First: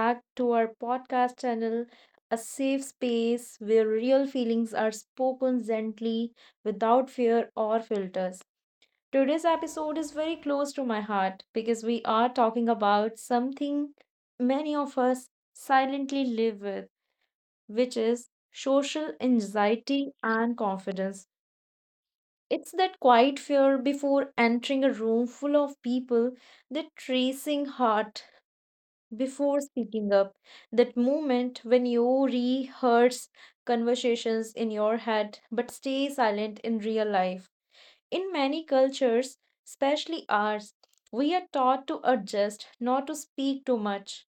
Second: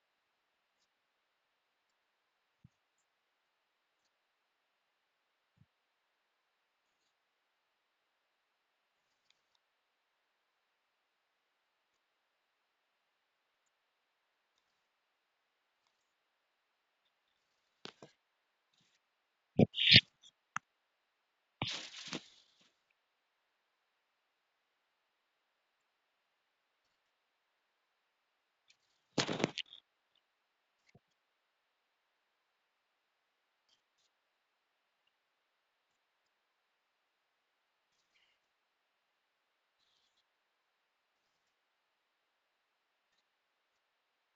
back to our podcast channel, a safe space where real feelings are spoken gently without fear or filters. Today's episode is very close to my heart because we are talking about something many of us silently live with, which is social anxiety and confidence. It's that quiet fear before entering a room full of people, that tracing heart before speaking up, that moment when you rehearse conversations in your head but stay silent in real life. In many cultures, especially ours, we are taught to adjust, not to speak too much,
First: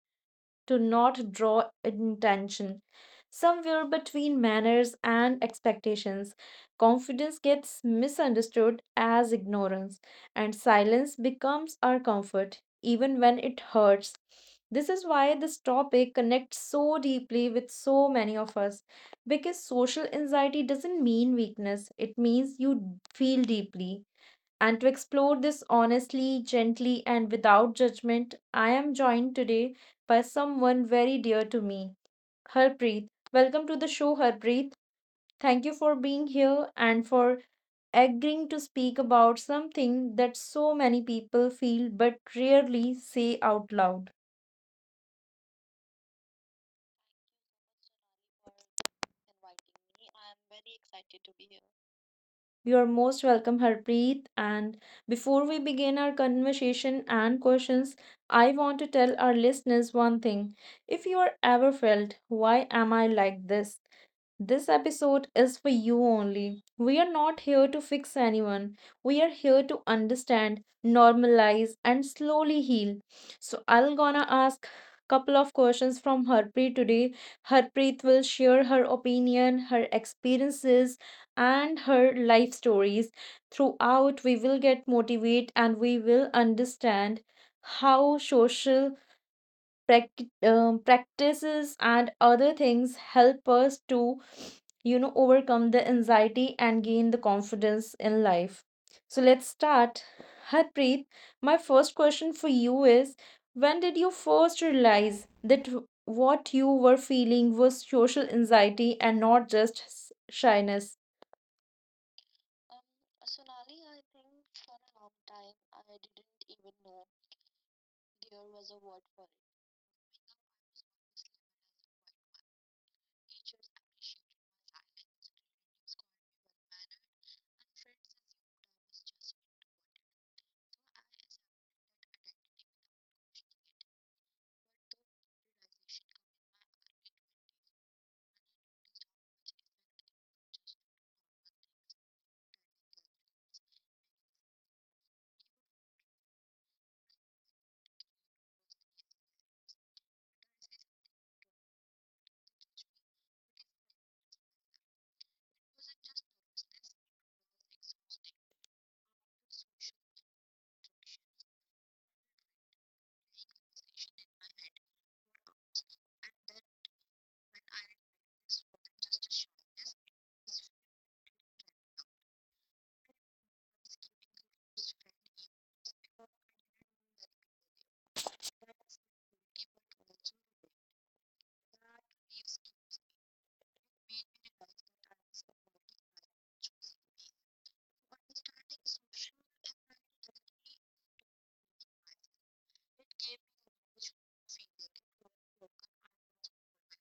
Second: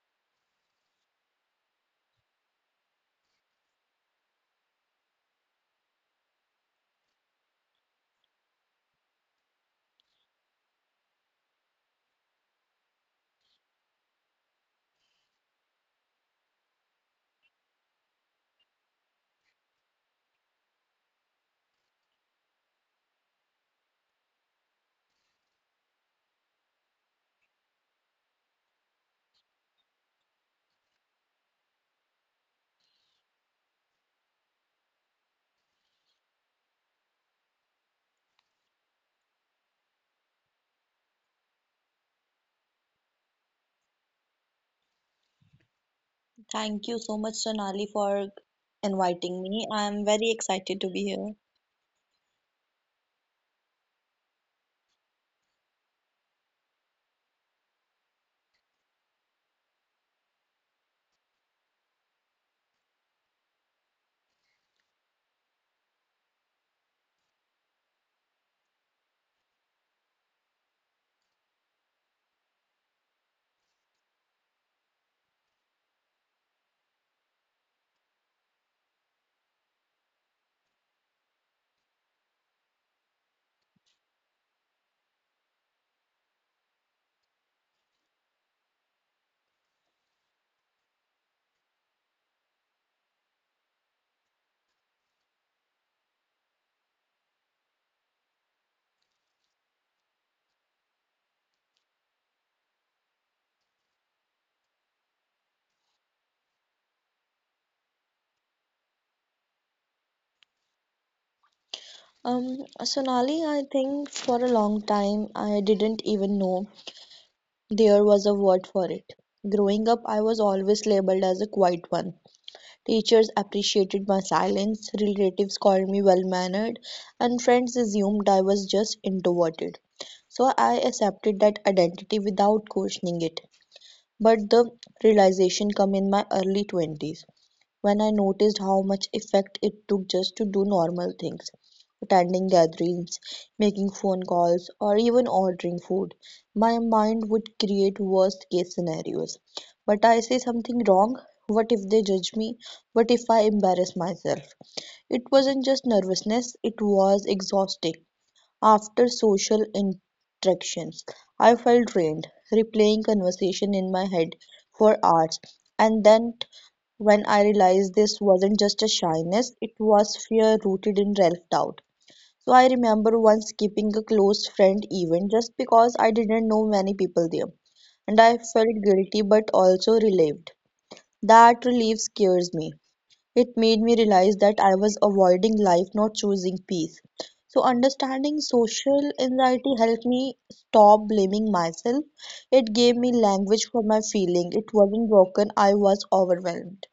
to not draw attention. Somewhere between manners and expectations, confidence gets misunderstood as ignorance, and silence becomes our comfort, even when it hurts. This is why this topic connects so deeply with so many of us. Because social anxiety doesn't mean weakness, it means you feel deeply. And to explore this honestly, gently, and without judgment, I am joined today by someone very dear to me, Harpreet. Welcome to the show, Harpreet. Thank you for being here and for agreeing to speak about something that so many people feel but rarely say out loud. Thank you so much, Sonali, for inviting me. I am very excited to be here. You're most welcome, Harpreet. And before we begin our conversation and questions, I want to tell our listeners one thing. If you are ever felt, why am I like this? This episode is for you only. We are not here to fix anyone. We are here to understand, normalize, and slowly heal. So I'll gonna ask couple of questions from Harpreet today. Harpreet will share her opinion, her experiences, and her life stories. Throughout, we will get motivated and we will understand how social practices and other things help us to overcome the anxiety and gain the confidence in life. So let's start, Harpreet. My first question for you is, when did you first realize that what you were feeling was social anxiety and not just shyness? Sonali, I think for a long time I didn't even know there was a word for it. Growing up, I was always labeled as a quiet one. Teachers appreciated my silence, relatives called me well mannered, and friends assumed I was just introverted. So I accepted that identity without questioning it. But the realization came in my early 20s, when I noticed how much effect it took just to do normal things, attending gatherings, making phone calls, or even ordering food. My mind would create worst case scenarios. But I say something wrong? What if they judge me? What if I embarrass myself? It wasn't just nervousness, it was exhausting. After social interactions, I felt drained, replaying conversation in my head for hours. And then when I realized this wasn't just a shyness, it was fear rooted in self doubt. So I remember once skipping a close friend event just because I didn't know many people there. And I felt guilty but also relieved. That relief scares me. It made me realize that I was avoiding life, not choosing peace. So, understanding social anxiety helped me stop blaming myself. It gave me language for my feeling. It wasn't broken, I was overwhelmed.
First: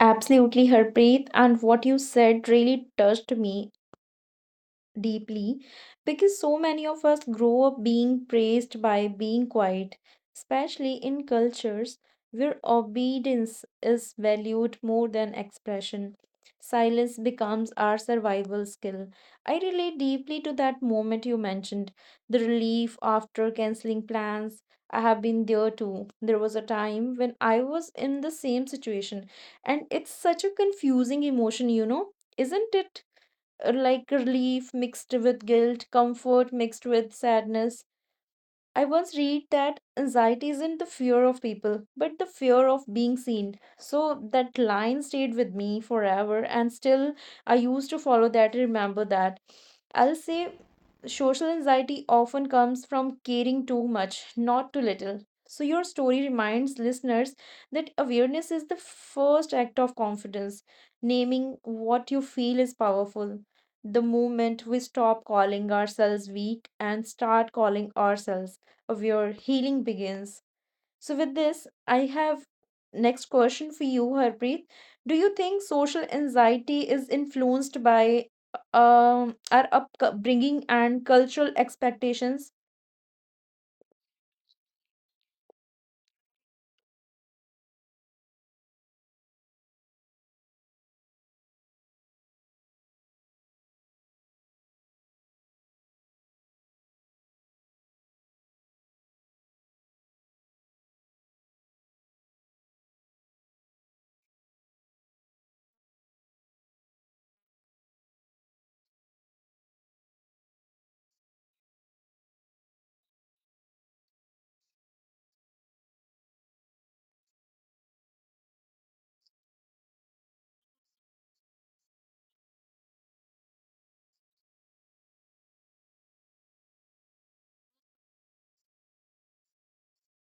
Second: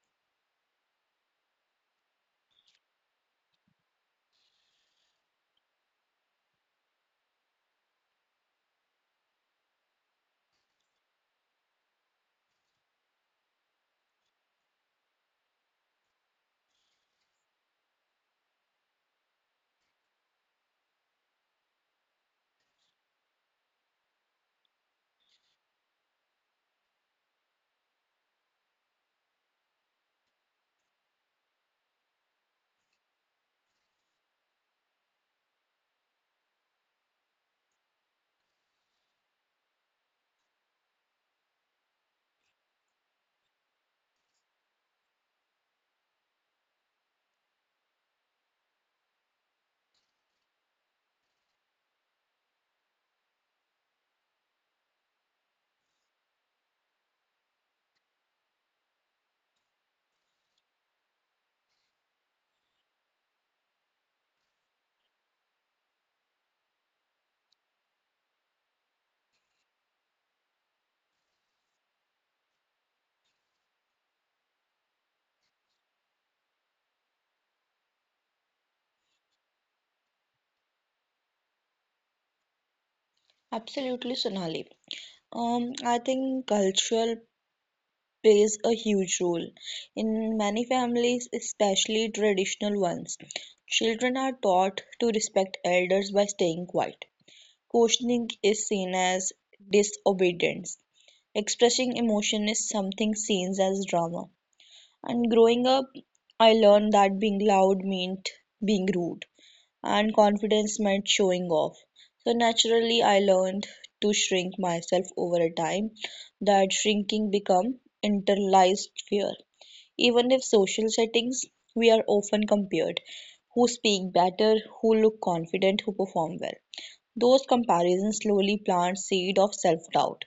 Absolutely, Harpreet, and what you said really touched me deeply, because so many of us grow up being praised by being quiet, especially in cultures where obedience is valued more than expression. Silence becomes our survival skill. I relate deeply to that moment you mentioned, the relief after canceling plans. I have been there too. There was a time when I was in the same situation, and it's such a confusing emotion, you know, isn't it? Like relief mixed with guilt, comfort mixed with sadness. I once read that anxiety isn't the fear of people, but the fear of being seen. So that line stayed with me forever, and still I used to follow that and remember that. I'll say social anxiety often comes from caring too much, not too little. So your story reminds listeners that awareness is the first act of confidence. Naming what you feel is powerful. The moment we stop calling ourselves weak and start calling ourselves of your healing begins. So, with this, I have next question for you, Harpreet. Do you think social anxiety is influenced by our upbringing and cultural expectations? Absolutely, Sonali. I think cultural plays a huge role. In many families, especially traditional ones, children are taught to respect elders by staying quiet. Questioning is seen as disobedience. Expressing emotion is something seen as drama. And growing up, I learned that being loud meant being rude, and confidence meant showing off. So naturally, I learned to shrink myself over a time. That shrinking become internalized fear. Even if social settings, we are often compared. Who speak better, who look confident, who perform well. Those comparisons slowly plant seed of self-doubt.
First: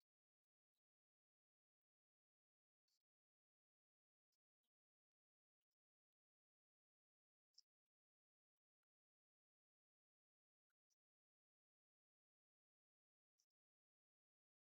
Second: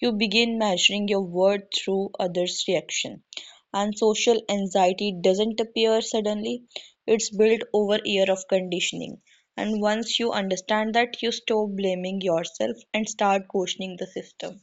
You begin measuring your worth through others' reaction. And social anxiety doesn't appear suddenly. It's built over year of conditioning. And once you understand that, you stop blaming yourself and start questioning the system.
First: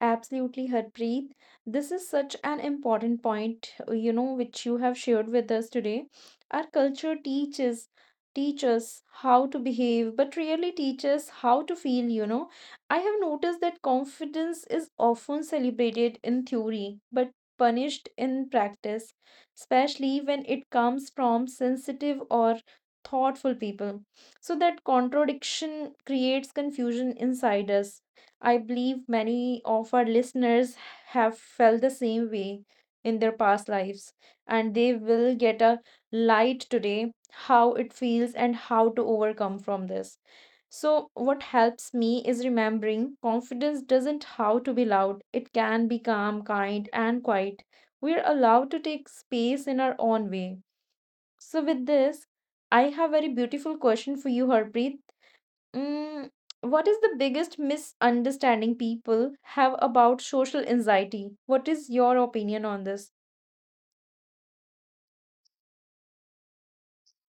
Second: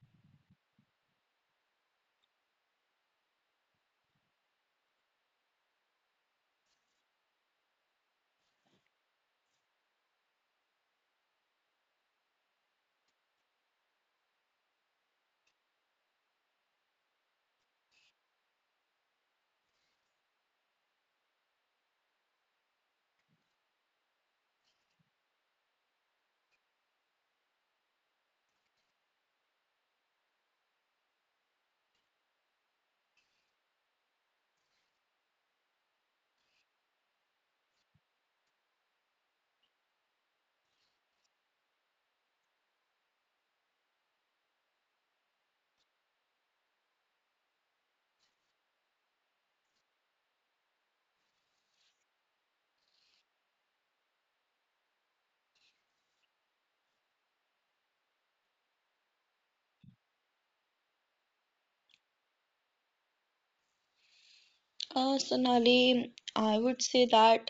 Absolutely, Harpreet. This is such an important point, you know, which you have shared with us today. Our culture teaches how to behave, but really teaches how to feel, you know. I have noticed that confidence is often celebrated in theory, but punished in practice, especially when it comes from sensitive or thoughtful people. So that contradiction creates confusion inside us. I believe many of our listeners have felt the same way in their past lives, and they will get a light today how it feels and how to overcome from this. So, what helps me is remembering confidence doesn't have to be loud, it can be calm, kind, and quiet. We're allowed to take space in our own way. So, with this, I have a very beautiful question for you, Harpreet. Mm, what is the biggest misunderstanding people have about social anxiety? What is your opinion on this? Sonali, I would say that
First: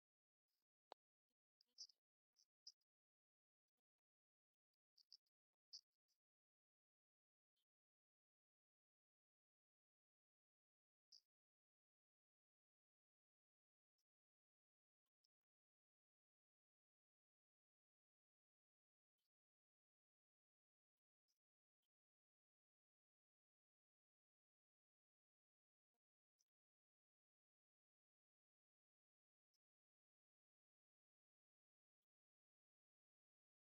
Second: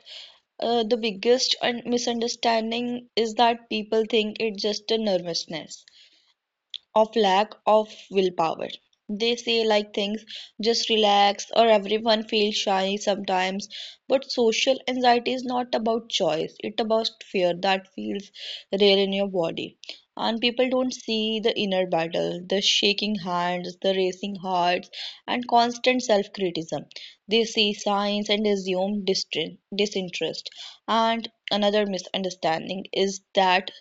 the biggest misunderstanding is that people think it's just a nervousness of lack of willpower. They say like things, just relax, or everyone feels shy sometimes. But social anxiety is not about choice, it's about fear that feels real in your body. And people don't see the inner battle, the shaking hands, the racing hearts, and constant self criticism. They see signs and assume disinterest. And another misunderstanding is that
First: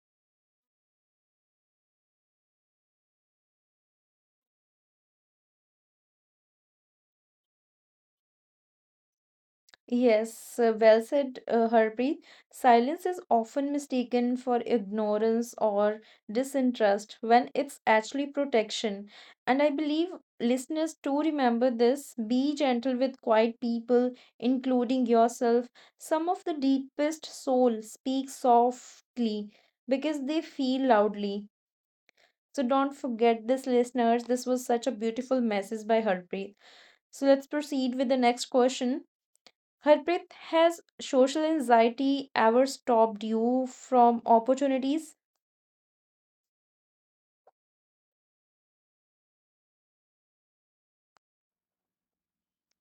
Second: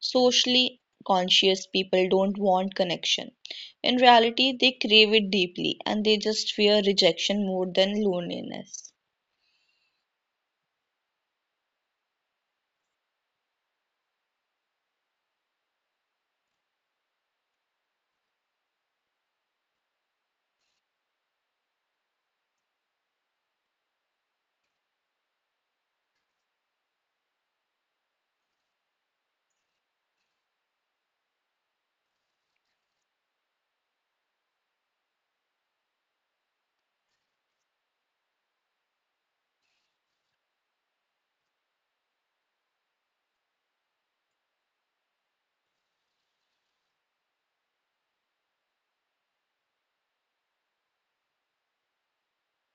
socially conscious people don't want connection. In reality, they crave it deeply and they just fear rejection more than loneliness. Yes, well said, Harpreet. Silence is often mistaken for ignorance or disinterest when it's actually protection. And I believe listeners too remember this. Be gentle with quiet people, including yourself. Some of the deepest soul speak softly because they feel loudly. So don't forget this, listeners. This was such a beautiful message by Harpreet. So let's proceed with the next question. Harpreet, has social anxiety ever stopped you from opportunities?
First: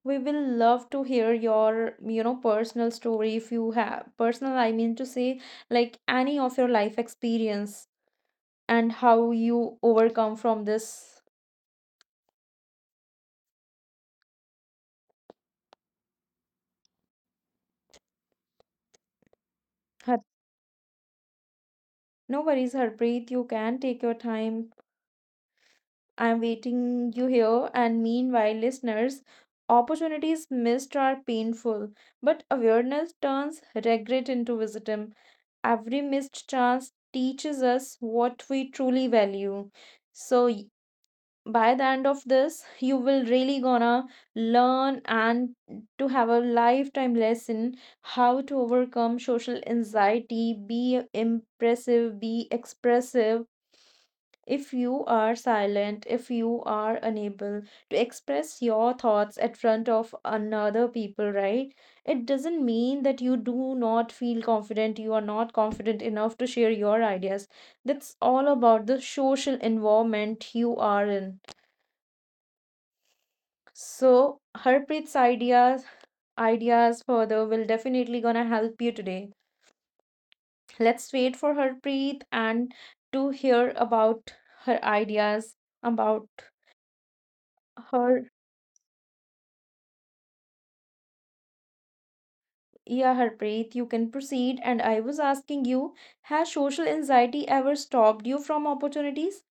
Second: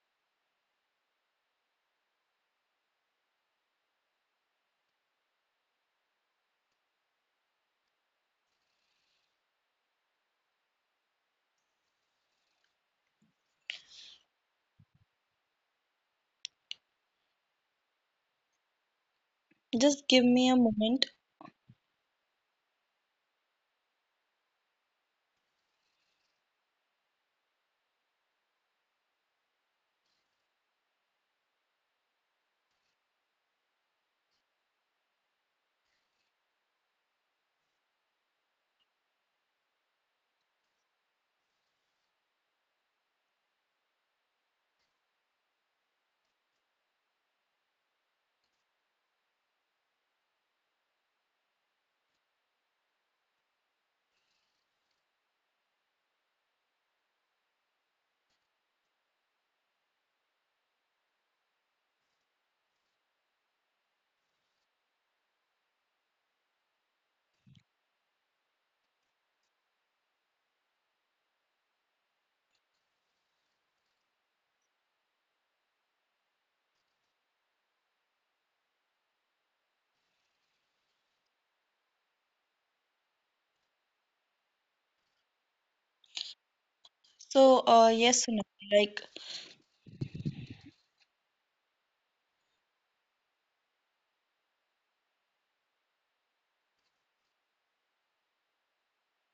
We will love to hear your, you know, personal story if you have personal, I mean to say, like any of your life experience and how you overcome from this. Just Har- give me a moment. No worries, Harpreet. You can take your time. I'm waiting you here, and meanwhile, listeners, opportunities missed are painful, but awareness turns regret into wisdom. Every missed chance teaches us what we truly value. So by the end of this, you will really gonna learn and to have a lifetime lesson how to overcome social anxiety, be impressive, be expressive if you are silent, if you are unable to express your thoughts at front of another people, right? It doesn't mean that you do not feel confident, you are not confident enough to share your ideas. That's all about the social environment you are in. So, Harpreet's ideas further will definitely gonna help you today. Let's wait for Harpreet and to hear about her ideas about So, her yes, Sonali, like Yeah, Harpreet, you can proceed. And I was asking you, has social anxiety ever stopped you from opportunities?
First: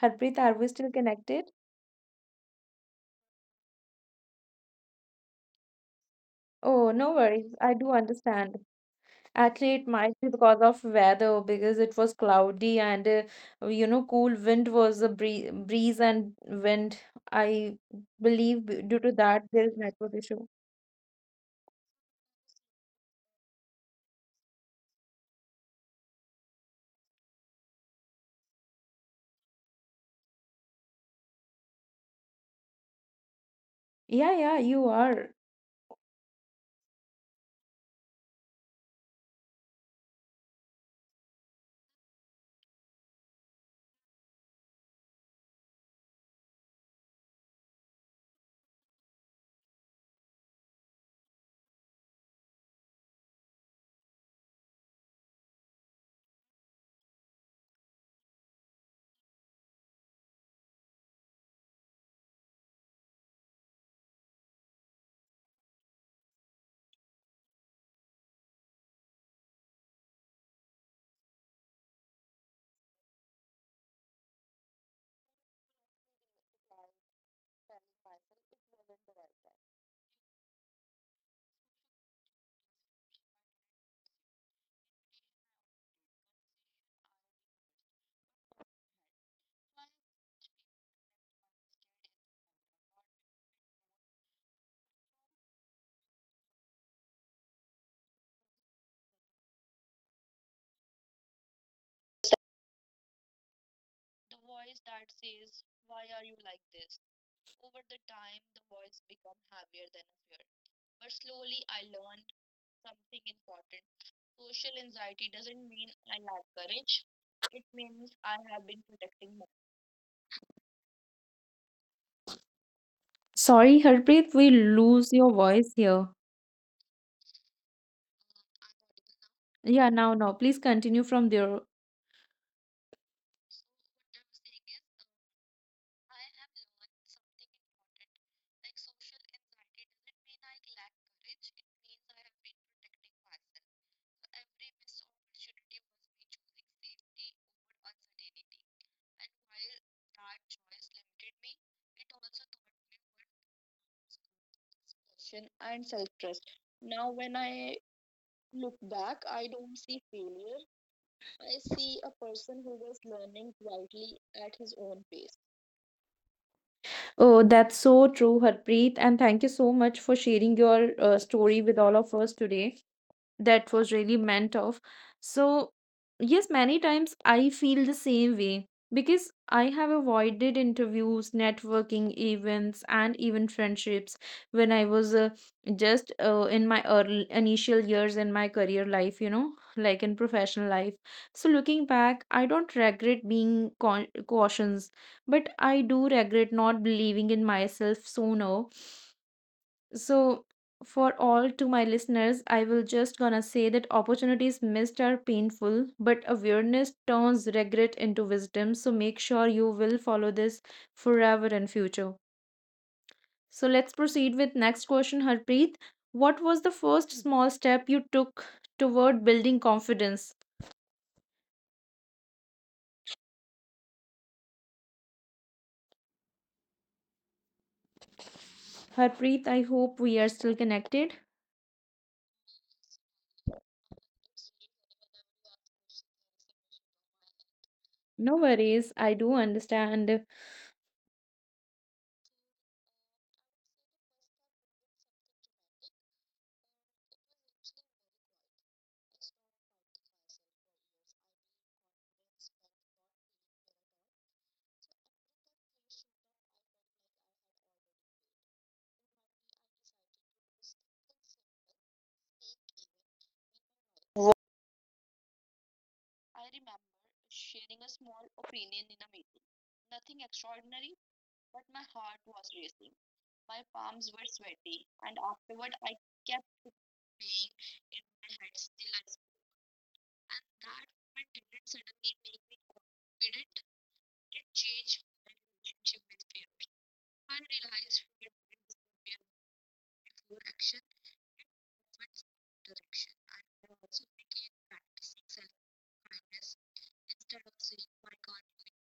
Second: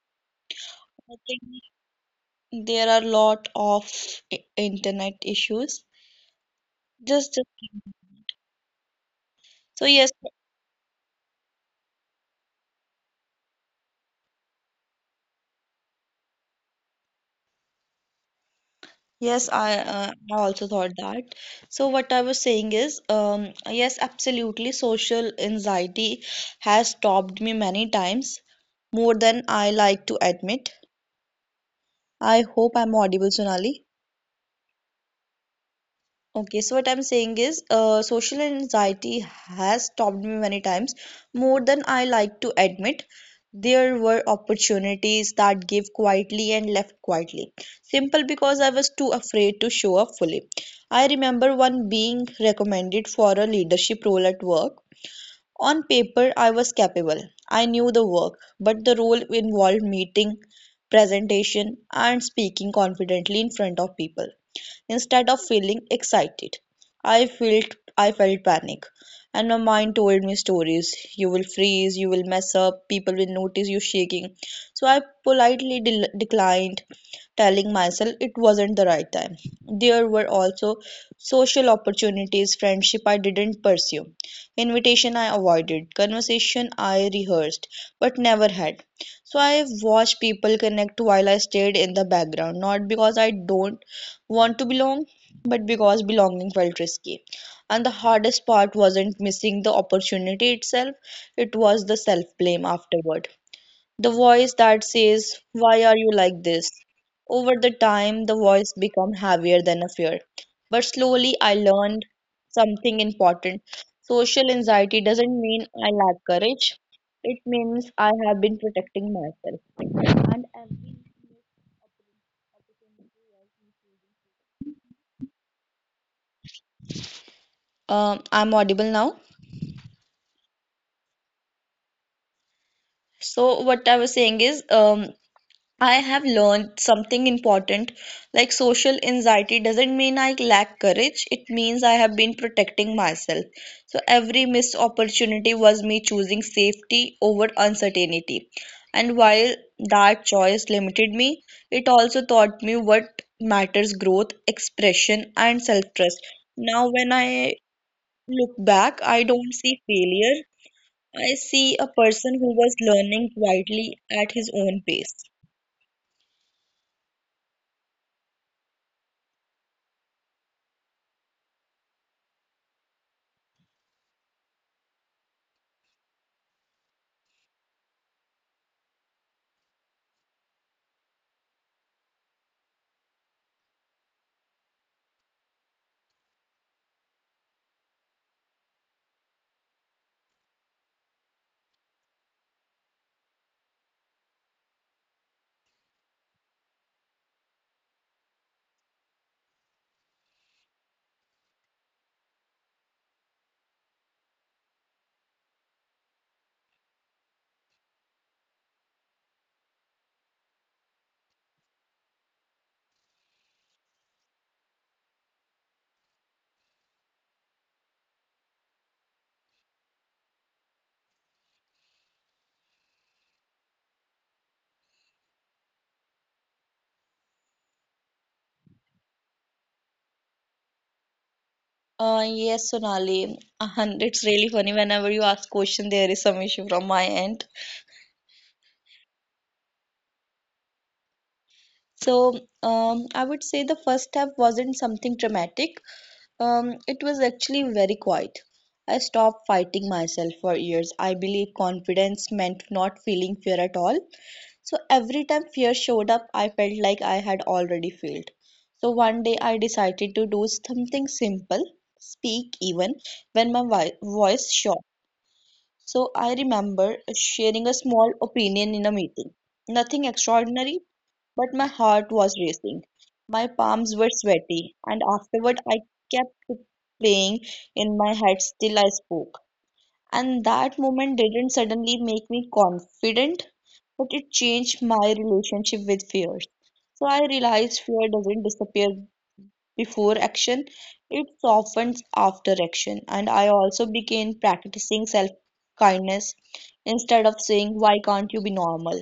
Harpreet, are we still I connected? think there are a lot of internet issues. Oh, no Just worries. I give do me— understand. Actually, so it yes, might be because of weather, because it was cloudy and cool wind was a breeze and wind. I believe due to yes, that there is network I issue. also thought that. So what I was saying is, yes, absolutely, social anxiety has stopped me many times, more than I like to admit. I hope I'm audible, Sonali. Yeah, yeah, you are. Okay, so what I'm saying is, social anxiety has stopped me many times, more than I like to admit. There were opportunities that gave quietly and left quietly, simple because I was too afraid to show up fully. I remember one being recommended for a leadership role at work. On paper, I was capable. I knew the work, but the role involved meeting, presentation, and speaking confidently in front of people. Instead of feeling excited, I felt panic, and my mind told me stories. You will freeze, you will mess up, people will notice you shaking. So I politely declined, telling myself it wasn't the right time. There were also social opportunities, friendship I didn't pursue, invitation I avoided, conversation I rehearsed, but never had. So I watched people connect while I stayed in the background, not because I don't want to belong, but because belonging felt risky. And the hardest part wasn't missing the opportunity itself, it was the self blame afterward, the voice that says, why are you like this? Over the time, the voice become heavier than a fear. But slowly, I learned something important. Social anxiety doesn't mean I lack courage, it means I have been protecting myself. And Sorry, Harpreet, we lose your voice here. I'm audible now. Yeah, now, now, please continue from there. So, what I was saying is, I have learned something important, like social anxiety doesn't mean I lack courage, it means I have been protecting myself. So every missed opportunity was me choosing safety over uncertainty. And while that choice limited me, it also taught me what matters, growth, expression, and self trust. Now, when I look back, I don't see failure, I see a person who was learning quietly at his own pace. Oh, that's so true, Harpreet. And thank you so much for sharing your story with all of us today, that was really meant of. So, yes, many times I feel the same way because I have avoided interviews, networking events, and even friendships when I was just in my early initial years in my career life, you know, like in professional life. So, looking back, I don't regret being cautious, but I do regret not believing in myself sooner. So, for all to my listeners, I will just gonna say that opportunities missed are painful, but awareness turns regret into wisdom. So make sure you will follow this forever in future. So let's proceed with next question, Harpreet. What was the first small step you took toward building confidence? Harpreet, I hope we are still connected. Yes, Sonali, and it's really funny whenever you ask question, there is some issue from my end. No worries, I do understand. So, I would say the first step wasn't something dramatic. It was actually very quiet. I stopped fighting myself for years. I believe confidence meant not feeling fear at all. So every time fear showed up, I felt like I had already failed. So one day I decided to do something simple, speak even when my voice shot. So I remember sharing a small opinion in a meeting. Nothing extraordinary, but my heart was racing. My palms were sweaty, and afterward I kept it playing in my head till I spoke. And that moment didn't suddenly make me confident, but it changed my relationship with fear. So I realized fear doesn't disappear before action, it softens after action. And I also began practicing self kindness instead of saying, why can't you be normal?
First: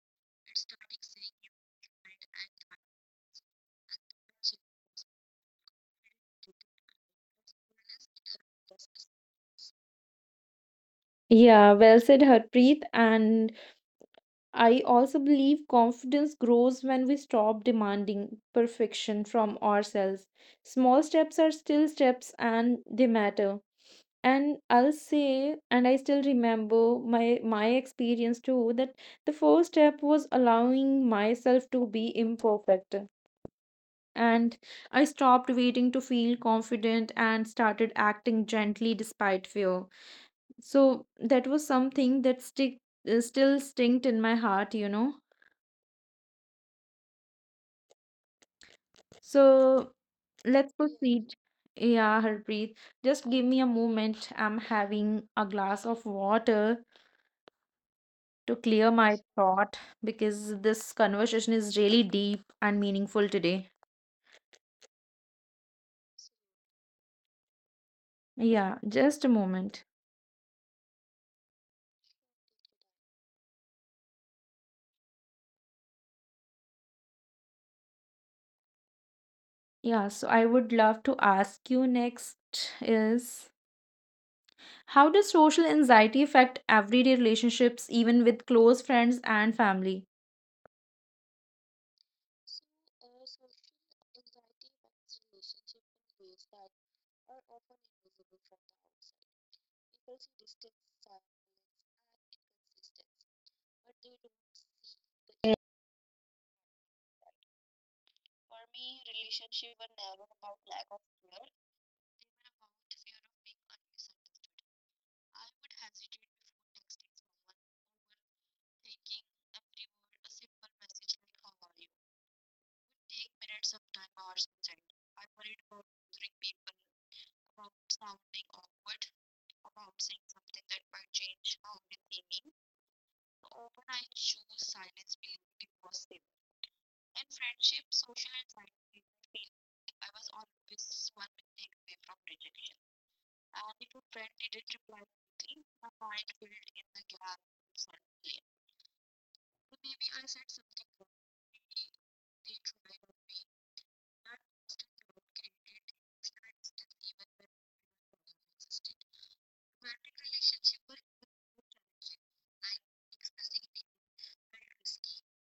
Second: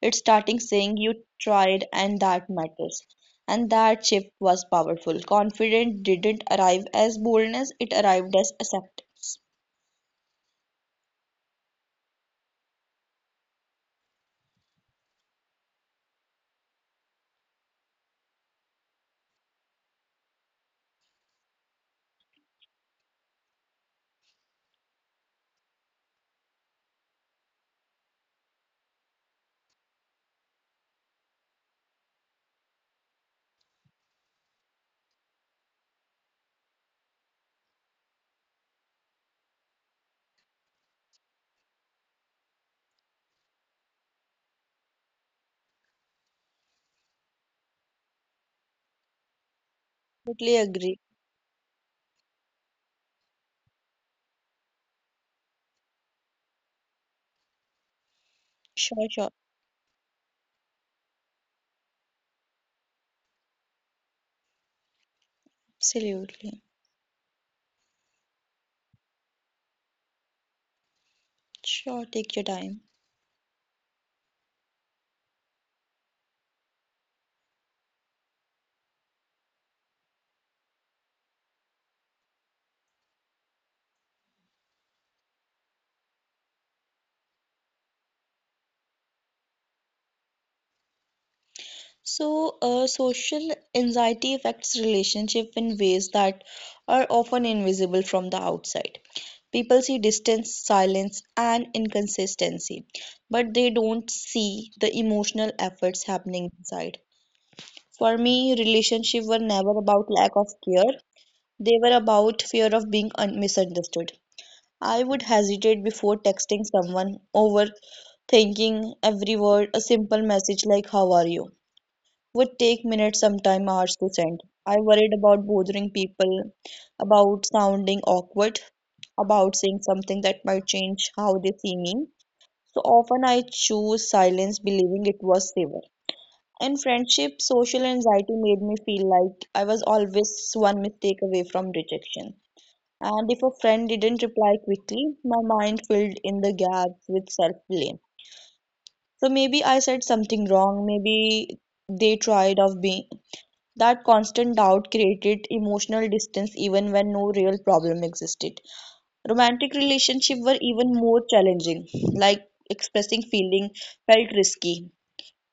It's starting saying, you tried, and that matters. And that shift was powerful. Confidence didn't arrive as boldness, it arrived as acceptance. Yeah, well said, Harpreet. And I also believe confidence grows when we stop demanding perfection from ourselves. Small steps are still steps and they matter. And I'll say, and I still remember my experience too, that the first step was allowing myself to be imperfect. And I stopped waiting to feel confident and started acting gently despite fear. So that was something that stick still stinked in my heart, you know. So Totally let's agree. proceed. Yeah, Harpreet, just give me a moment. I'm having a glass of water to clear Sure, my sure. throat because this conversation is really deep and meaningful today. Absolutely. Yeah, just a moment. Sure, take your time. Yeah, so I would love to ask you next is, how does social anxiety affect everyday relationships, even with close friends and family? So, social anxiety affects relationship in ways that are often invisible from the outside. People see distance, silence, and inconsistency, but they don't see the emotional efforts happening inside. For me, relationships were never about lack of care. They were about fear of being misunderstood. I would hesitate before texting someone, overthinking every word, a simple message like "How are you?" would take minutes, sometimes hours to send. I worried about bothering people, about sounding awkward, about saying something that might change how they see me. So often I chose silence, believing it was safer. In friendship, social anxiety made me feel like I was always one mistake away from rejection. And if a friend didn't reply quickly, my mind filled in the gaps with self blame. So maybe I said something wrong, maybe they tried of being, that constant doubt created emotional distance even when no real problem existed. Romantic relationships were even more challenging, like expressing feeling felt risky.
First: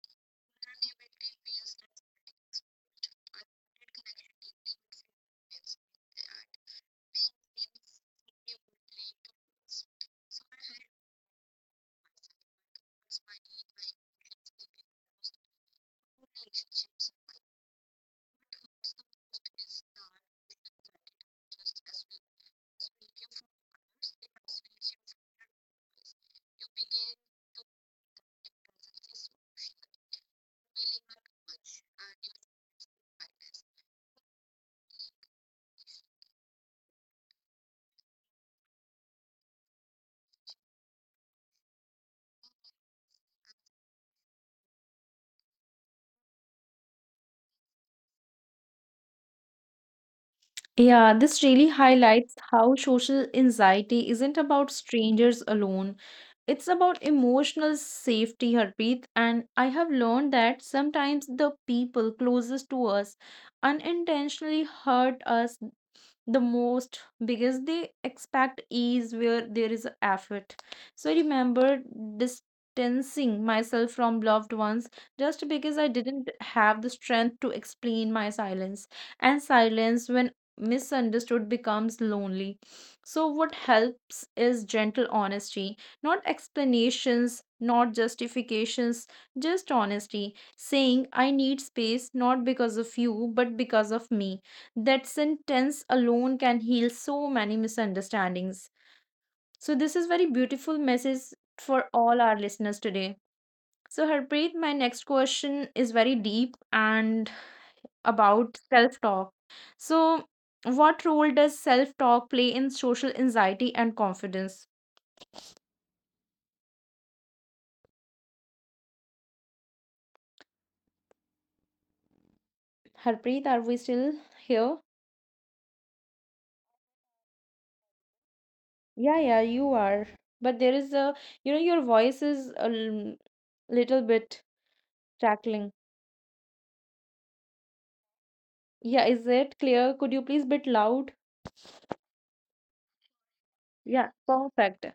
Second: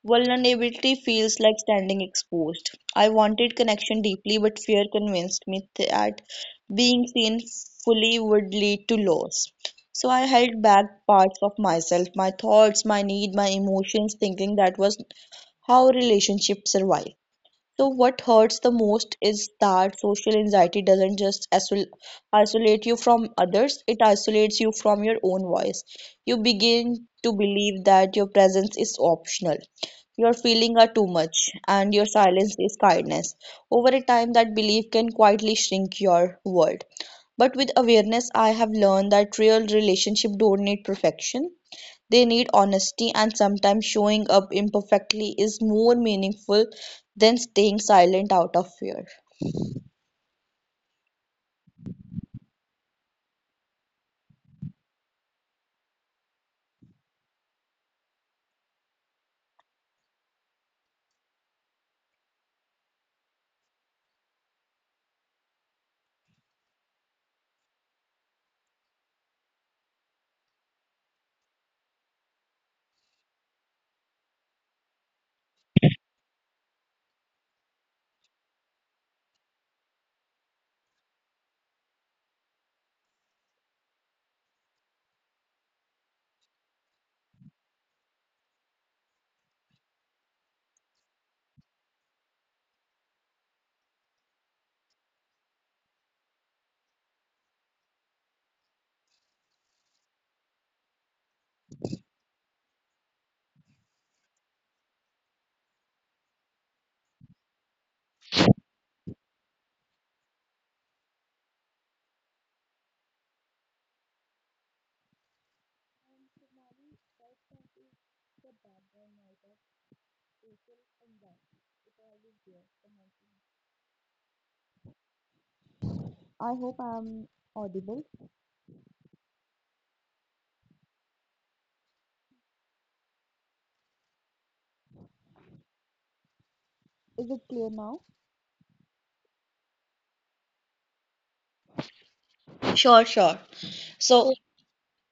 Vulnerability feels like standing exposed. I wanted connection deeply, but fear convinced me that being seen fully would lead to loss. So I held back parts of myself, my thoughts, my need, my emotions, thinking that was how relationships survive. So, what hurts the most is that social anxiety doesn't just isolate you from others, it isolates you from your own voice. You begin to believe that your presence is optional, your feelings are too much, and your silence is kindness. Over a time, that belief can quietly shrink your world. But with awareness, I have learned that real relationship don't need perfection. They need honesty, and sometimes showing up imperfectly is more meaningful than staying silent out of fear. Yeah, this really highlights how social anxiety isn't about strangers alone. It's about emotional safety, Harpreet. And I have learned that sometimes the people closest to us unintentionally hurt us the most because they expect ease where there is effort. So I remember distancing myself from loved ones just because I didn't have the strength to explain my silence. And silence, when misunderstood, becomes lonely. So, what helps is gentle honesty, not explanations, not justifications, just honesty. Saying, I need space not because of you, but because of me, that sentence alone can heal so many misunderstandings. So this is very beautiful message for all our listeners today. So Harpreet, my next question is very deep and about self-talk. So what role does self-talk play in social anxiety and confidence? Harpreet, are we still here? I hope I'm audible. Yeah, yeah, you are. But there is a, you know, your voice is a little bit crackling. Is it clear now? Yeah, is it clear? Could you please bit loud? Sure, sure. Yeah, So, perfect.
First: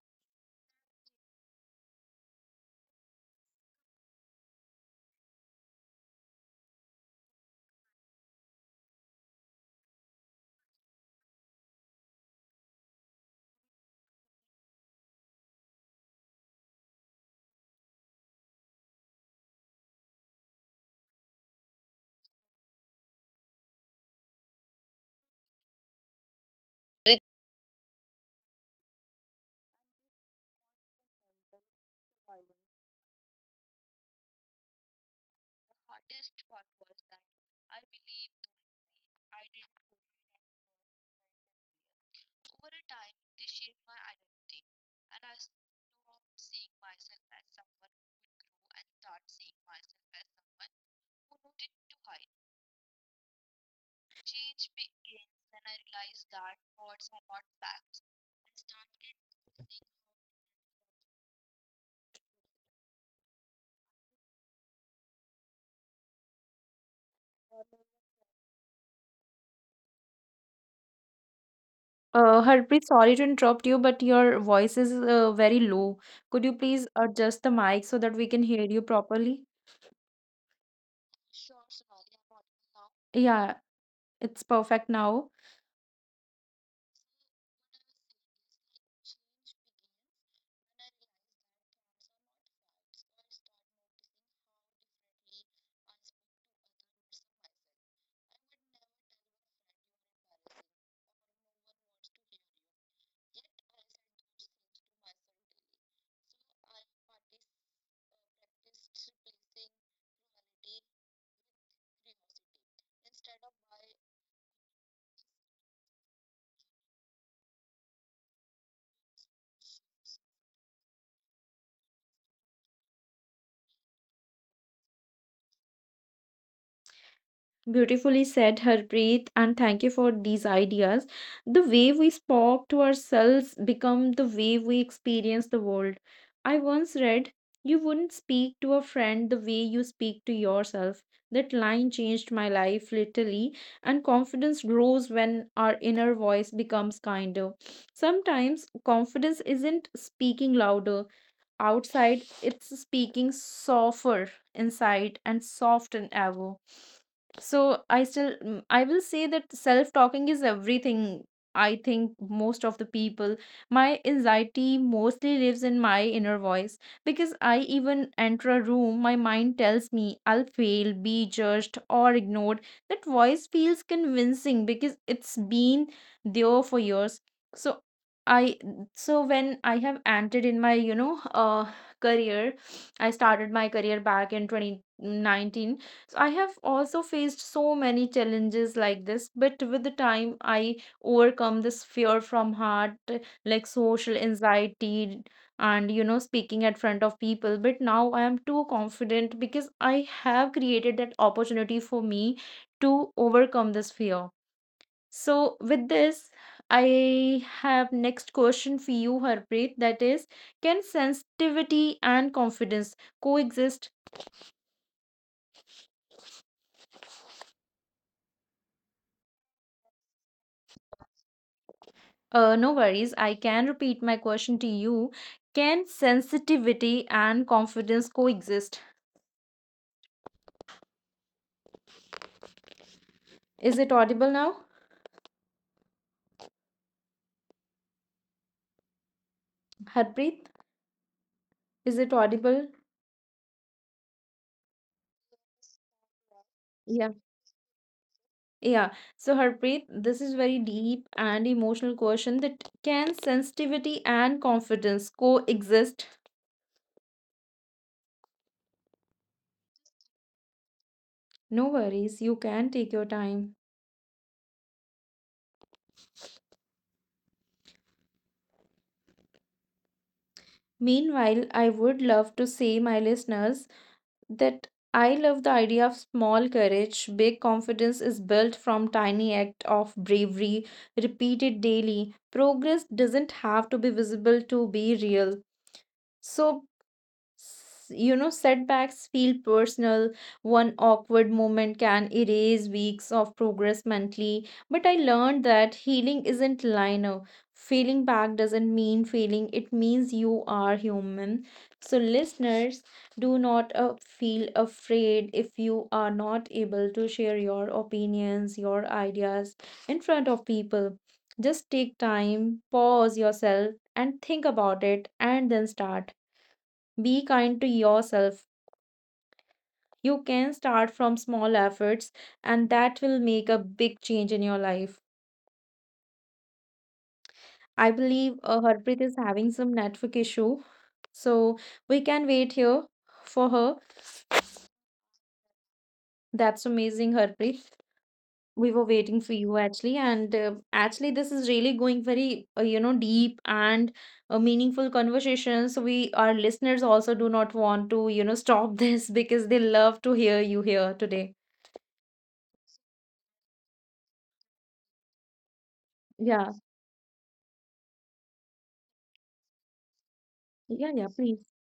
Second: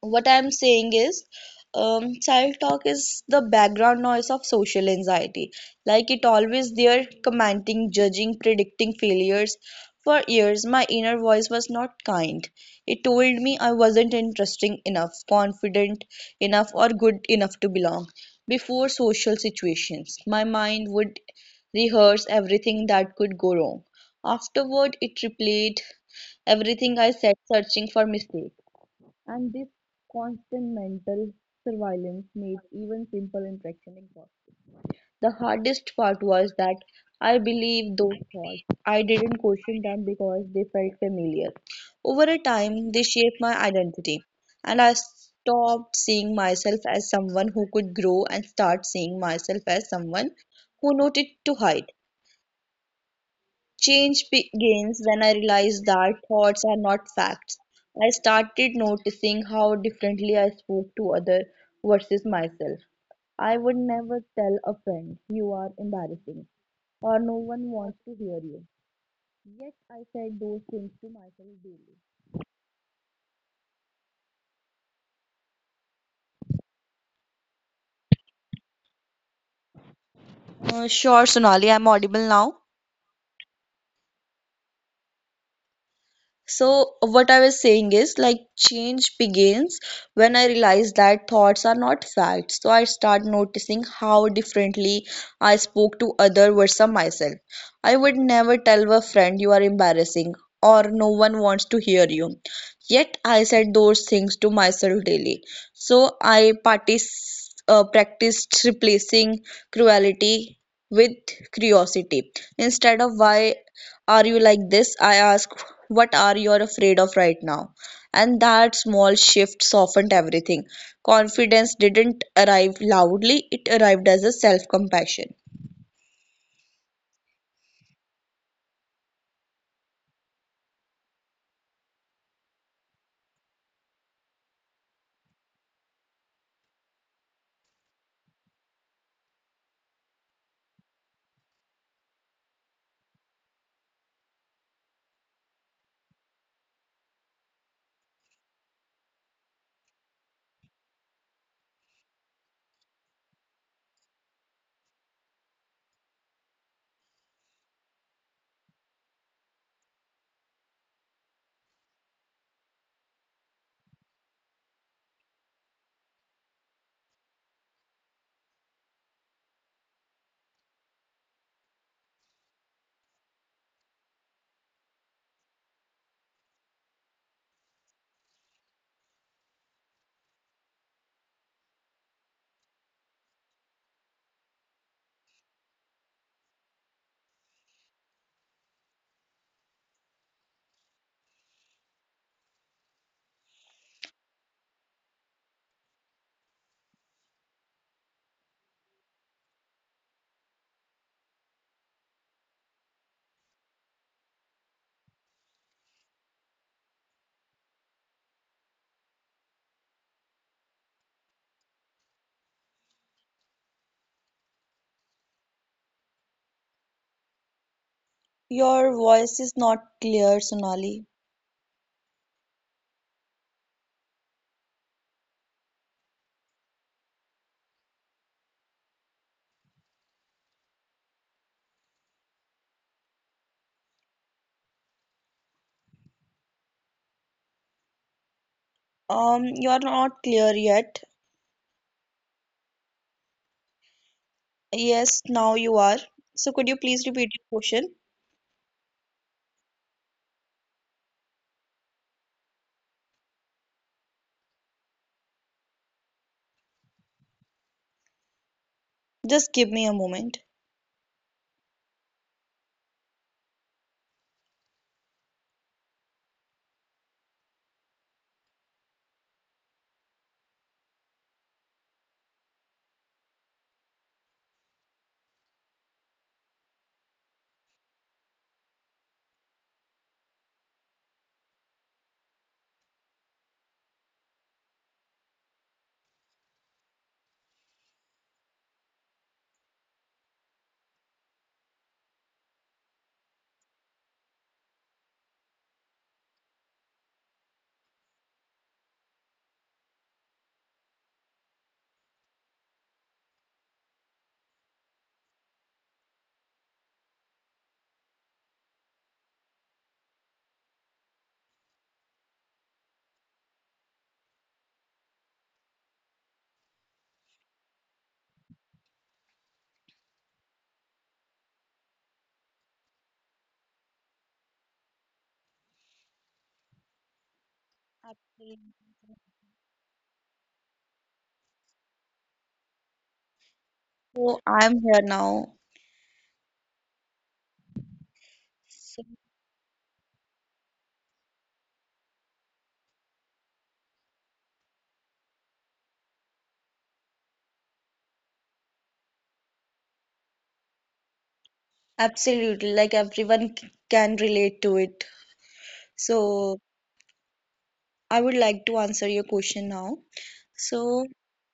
what I'm saying is, child talk is the background noise of social anxiety. Like it always there, commenting, judging, predicting failures. For years, my inner voice was not kind. It told me I wasn't interesting enough, confident enough, or good enough to belong. Before social situations, my mind would rehearse everything that could go wrong. Afterward, it replayed everything I said, searching for mistakes. And this constant mental surveillance made even simple interaction impossible. The hardest part was that I believed those thoughts. I didn't question them because they felt familiar. Over a time, they shaped my identity, and I stopped seeing myself as someone who could grow and start seeing myself as someone who noted to hide. Change begins when I realized that thoughts are not facts. I started noticing how differently I spoke to others versus myself. I would never tell a friend, you are embarrassing, or no one wants to hear you. Yet I said those things to myself daily. Harpreet, sorry to interrupt you, but your voice is very low. Could you please adjust the mic so that we can hear you properly? Sure, Sonali, I'm audible now. Yeah, it's perfect now. So, what I was saying is like change begins when I realize that thoughts are not facts. So, I start noticing how differently I spoke to other versus myself. I would never tell a friend you are embarrassing or no one wants to hear you. Yet, I said those things to myself daily. So, I practiced replacing cruelty with curiosity. Instead of "Why are you like this?" I ask, "What are you afraid of right now?" And that small shift softened everything. Confidence didn't arrive loudly, it arrived as a self compassion. Beautifully said, Harpreet, and thank you for these ideas. The way we spoke to ourselves become the way we experience the world. I once read, "You wouldn't speak to a friend the way you speak to yourself." That line changed my life literally, and confidence grows when our inner voice becomes kinder. Sometimes confidence isn't speaking louder outside, it's speaking softer inside and soft and ever. So I still I will say that self talking is everything. I think most of the people my anxiety mostly lives in my inner voice because I even enter a room my mind tells me I'll fail, be judged or ignored. That voice feels convincing because it's been there for years. So I so when I have entered in my career, I started my career back in 2019. So I have also faced so many challenges like this, but with the time I overcome this fear from heart, like social anxiety and you know speaking at front of people. But now I am too confident because I have created that opportunity for me to overcome this fear. So with this, I have next question for you, Harpreet. That is, can sensitivity and confidence coexist? Your voice is not clear, Sonali. No worries. I can repeat my question to you. Can sensitivity and confidence coexist? Is it audible now, You are Harpreet? not clear yet. Is it audible? Yes, now you are. So, could you Yeah. please repeat your question? Yeah. So Harpreet, this is very deep and emotional question that can sensitivity and confidence coexist? Just give me a moment. No worries. You can take your time. Meanwhile, I would love to say my listeners that I love the idea of small courage. Big confidence is built from tiny act of bravery repeated daily. Progress doesn't have to be visible to be real. So you know, setbacks feel personal. One awkward moment can erase weeks of progress mentally. But I learned that healing isn't linear. Failing back doesn't mean failing, it means you are human. So, listeners, do not feel afraid if you are not able to share your opinions, your ideas in front of people. Just take time, pause yourself, and think about it, and then start. Be kind to yourself. You can start from small efforts, and that will make a big change in your life. I believe Absolutely. Harpreet is having some network issue, so we can wait here for her. So, I'm here now. That's amazing, Harpreet. We were waiting for you actually, and actually, this is really going very you know deep and a meaningful conversation. So we our listeners also do not want to you know stop this because they love to hear you here today. Absolutely, like everyone can relate to it. Yeah, So, I would like to answer your question now. yeah, yeah. So, Please.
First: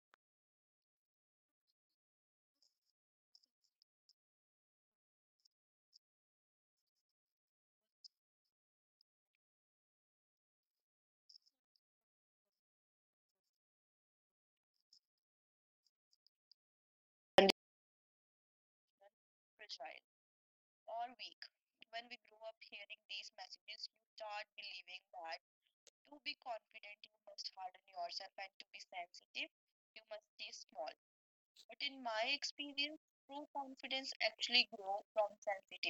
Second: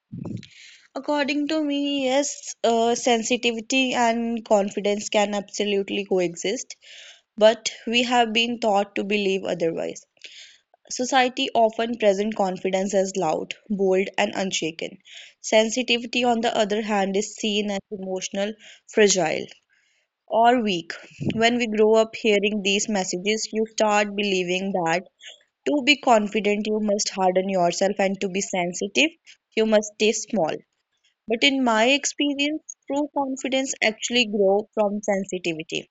according to me, yes, sensitivity and confidence can absolutely coexist, but we have been taught to believe otherwise. Society often presents confidence as loud, bold, and unshaken. Sensitivity, on the other hand, is seen as emotional, fragile, or weak. When we grow up hearing these messages, you start believing that to be confident, you must harden yourself, and to be sensitive, you must stay small. But in my experience, true confidence actually grows from sensitivity.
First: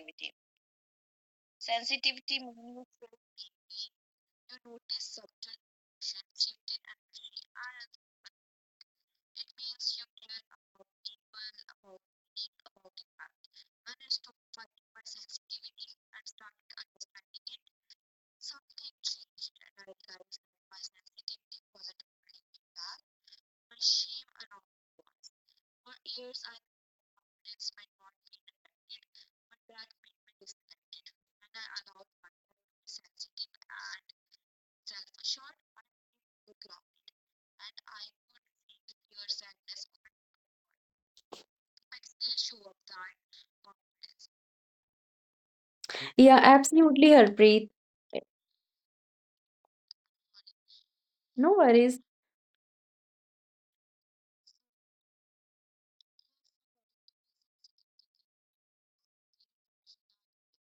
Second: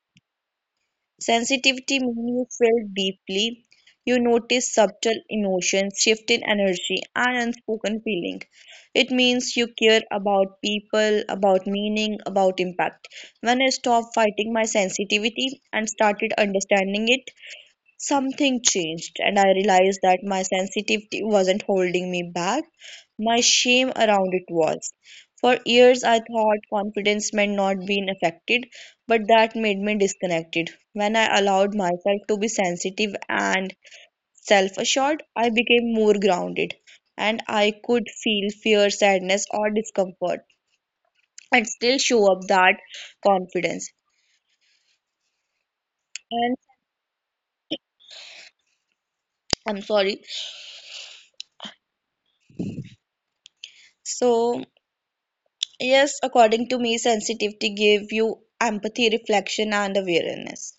Sensitivity means you feel deeply, you notice subtle emotions, shift in energy, and unspoken feeling. It means you care about people, about meaning, about impact. When I stopped fighting my sensitivity and started understanding it, something changed, and I realized that my sensitivity wasn't holding me back, my shame around it was. For years, I thought confidence meant not being affected, but that made me disconnected. When I allowed myself to be sensitive and self assured, I became more grounded, and I could feel fear, sadness, or discomfort and still show up that confidence. Yeah, And absolutely, Harpreet. Eh, I'm sorry. No worries. So, yes, according to me, sensitivity give you empathy, reflection, and awareness.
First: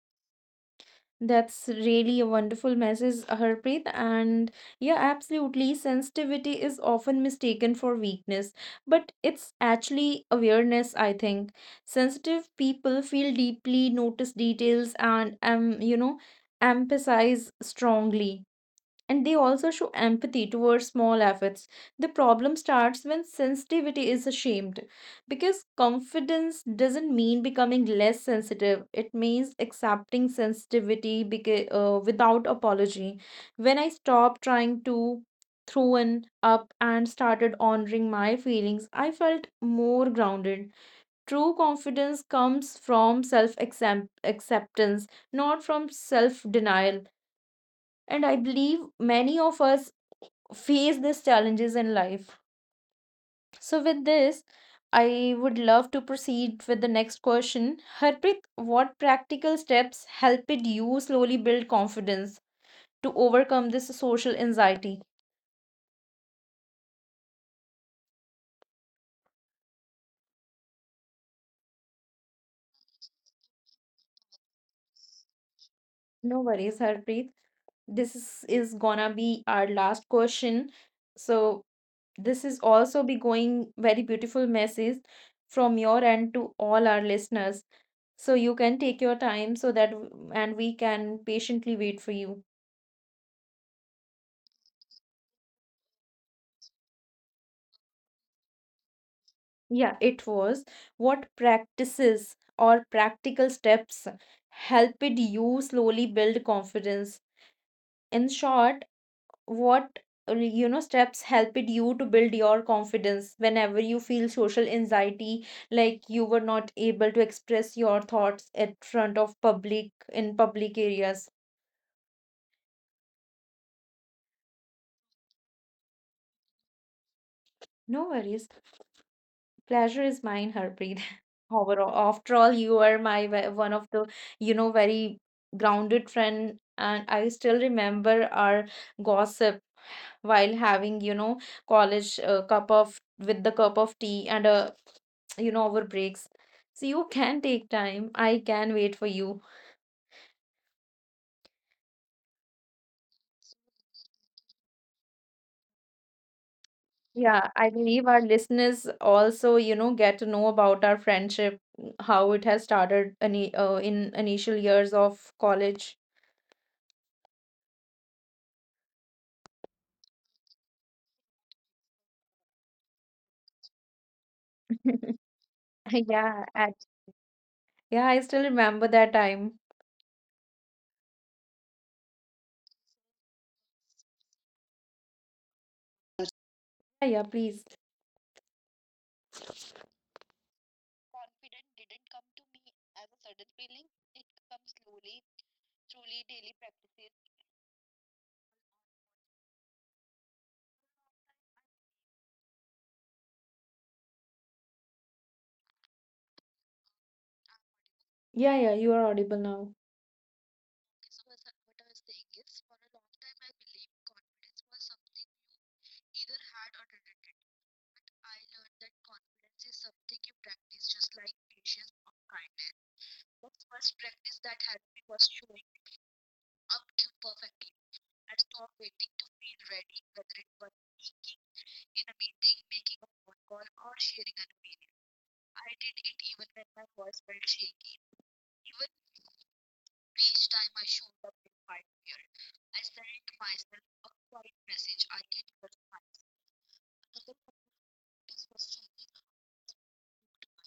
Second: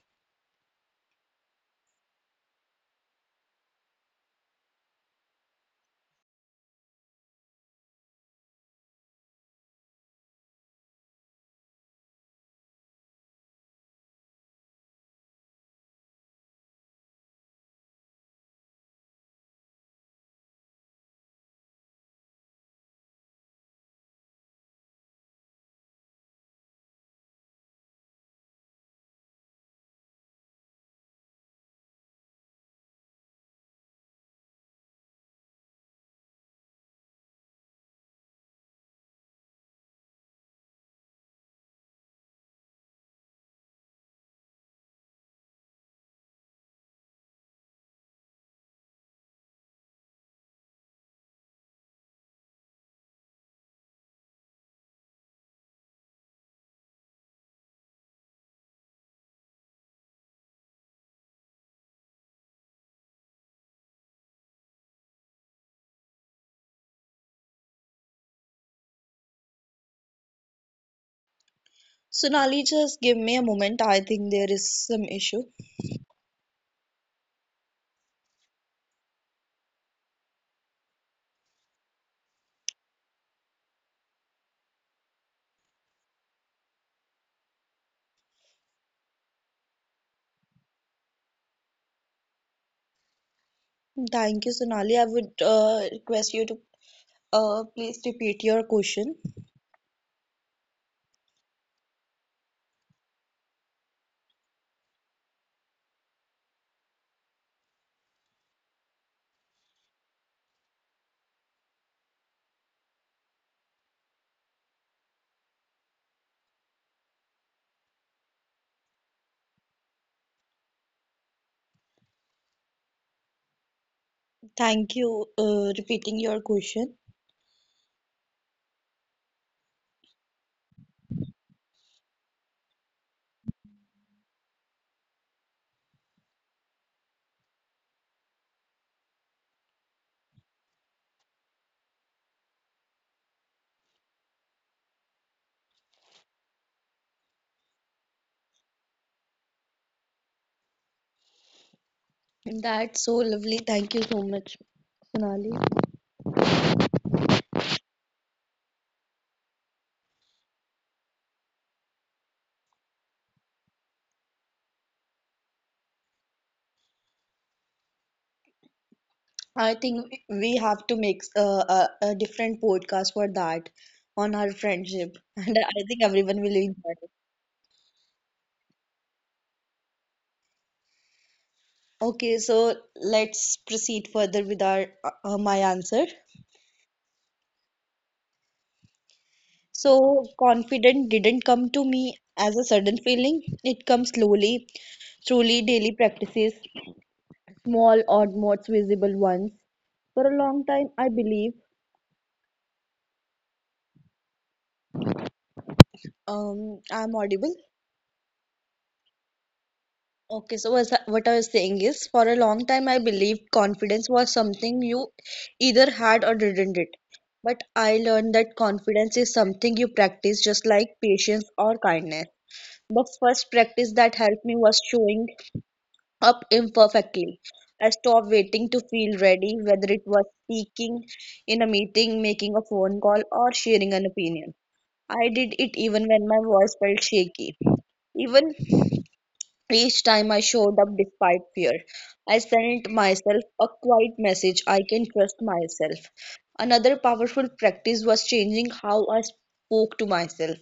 That's really a wonderful message, Harpreet. And yeah, absolutely. Sensitivity is often mistaken for weakness, but it's actually awareness, I think. Sensitive people feel deeply, notice details, and you know, emphasize strongly, and they also show empathy towards small efforts. The problem starts when sensitivity is ashamed because confidence doesn't mean becoming less sensitive, it means accepting sensitivity without apology. When I stopped trying to throw an up and started honoring my feelings, I felt more grounded. True confidence comes from self acceptance, not from self denial, and I believe many of us face these challenges in life. So, with this, I would love to proceed with the next question. Harpreet, what practical steps helped you slowly build confidence to overcome this social anxiety? Sonali, just give me a moment. I think there is some issue. No worries, Harpreet. This is gonna be our last question. So, this is also be going very beautiful message from your end to all our listeners. So, you can take your time so that and we can patiently wait for you. Thank you, Sonali. I would request you to please repeat your question. Yeah, it was. What practices or practical steps helped you slowly build confidence? In short, what you know steps helped you to build your confidence whenever you feel social anxiety, like you were not able to express your thoughts at front of public in public areas. Thank you, repeating your question. No worries. Pleasure is mine, Harpreet. Overall, after all, you are one of the, you know, very grounded friend, and I still remember our gossip while having, you know, college cup of with the cup of tea and you know, our breaks. So you can take time. I can wait for you. That's so lovely. Thank you so much, Sonali. Yeah, I believe our listeners also, you know, get to know about our friendship, how it has started in initial years of college. I think we have to make a different podcast for that on our friendship, and I think Yeah, everyone will at enjoy. Yeah, I still remember that time. Okay, so let's proceed further with our my answer. Yeah, yeah, please. So confident didn't come to me as a sudden feeling. It comes slowly, truly daily practices, small odd modes, visible ones. For a long time, I believe I'm audible. Yeah, yeah, you are audible now. Okay, so was, what I was saying is, for a long time, I believed confidence was something you either had or didn't it. But I learned that confidence is something you practice just like patience or kindness. The first practice that helped me was showing up imperfectly. I stopped waiting to feel ready, whether it was speaking in a meeting, making a phone call, or sharing an opinion. I did it even when my voice felt shaky. Even each time I showed up despite fear, I sent myself a quiet message, I can trust myself. Another powerful practice was changing how I spoke to myself.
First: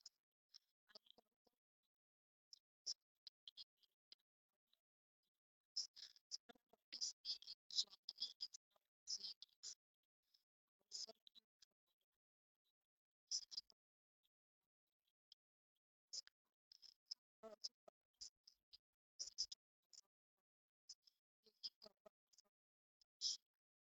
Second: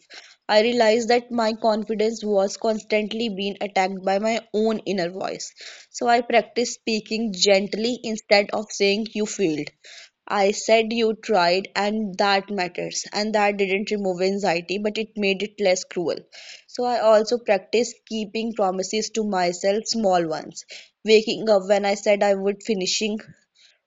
I realized that my confidence was constantly being attacked by my own inner voice. So I practiced speaking gently. Instead of saying, "You failed," I said, "You tried, and that matters." And that didn't remove anxiety, but it made it less cruel. So I also practice keeping promises to myself, small ones. Waking up when I said I would, finishing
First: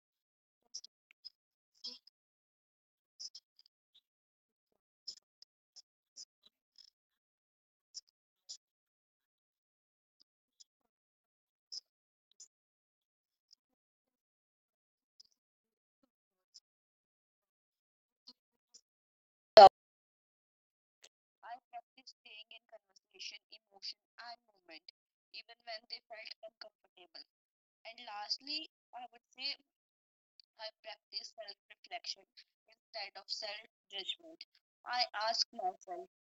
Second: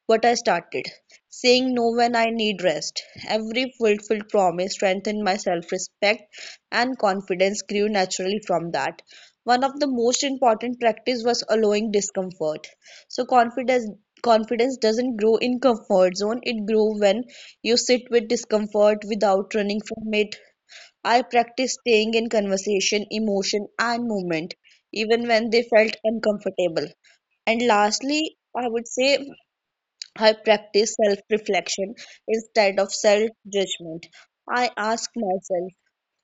what I started. Saying no when I need rest. Every fulfilled promise strengthened my self-respect, and confidence grew naturally from that. One of the most important practice was allowing discomfort. So confidence doesn't grow in comfort zone, it grows when you sit with discomfort without running from it. I practiced staying in conversation, emotion, and movement, even when they felt uncomfortable. And lastly, I would say I practice self reflection instead of self judgment. I ask myself,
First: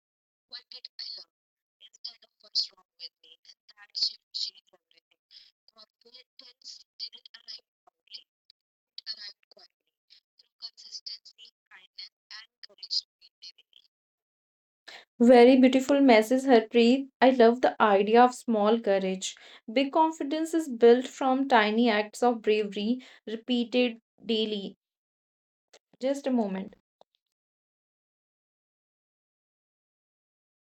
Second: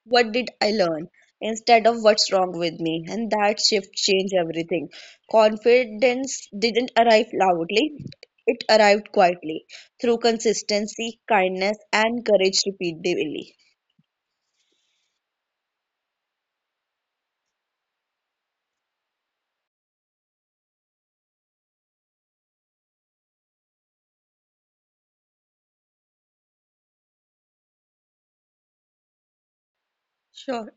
what did I learn, instead of what's wrong with me? And that shift changed everything. Confidence didn't arrive loudly, it arrived quietly through consistency, kindness, and courage repeatedly. Very beautiful message, Harpreet. I love the idea of small courage. Big confidence is built from tiny acts of bravery repeated daily. Just a moment. Sure.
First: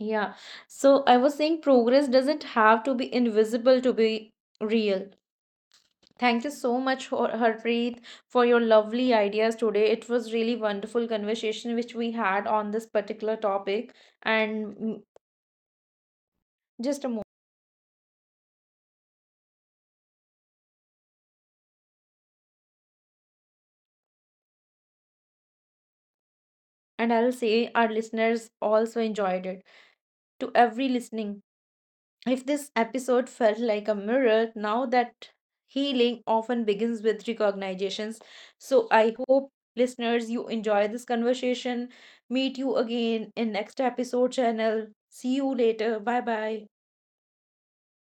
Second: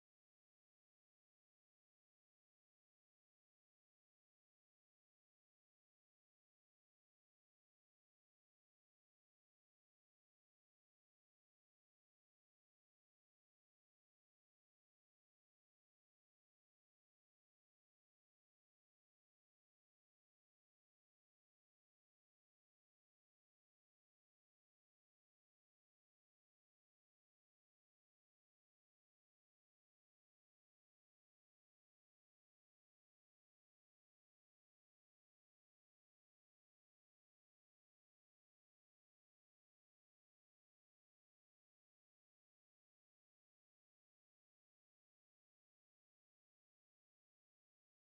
Yeah. So I was saying progress doesn't have to be invisible to be real. Thank you so much, Harpreet, for your lovely ideas today. It was really wonderful conversation which we had on this particular topic and just a moment. And I'll say our listeners also enjoyed it. To every listening, if this episode felt like a mirror, now that healing often begins with recognitions. So I hope listeners you enjoy this conversation. Meet you again in next episode channel. See you later. Bye bye.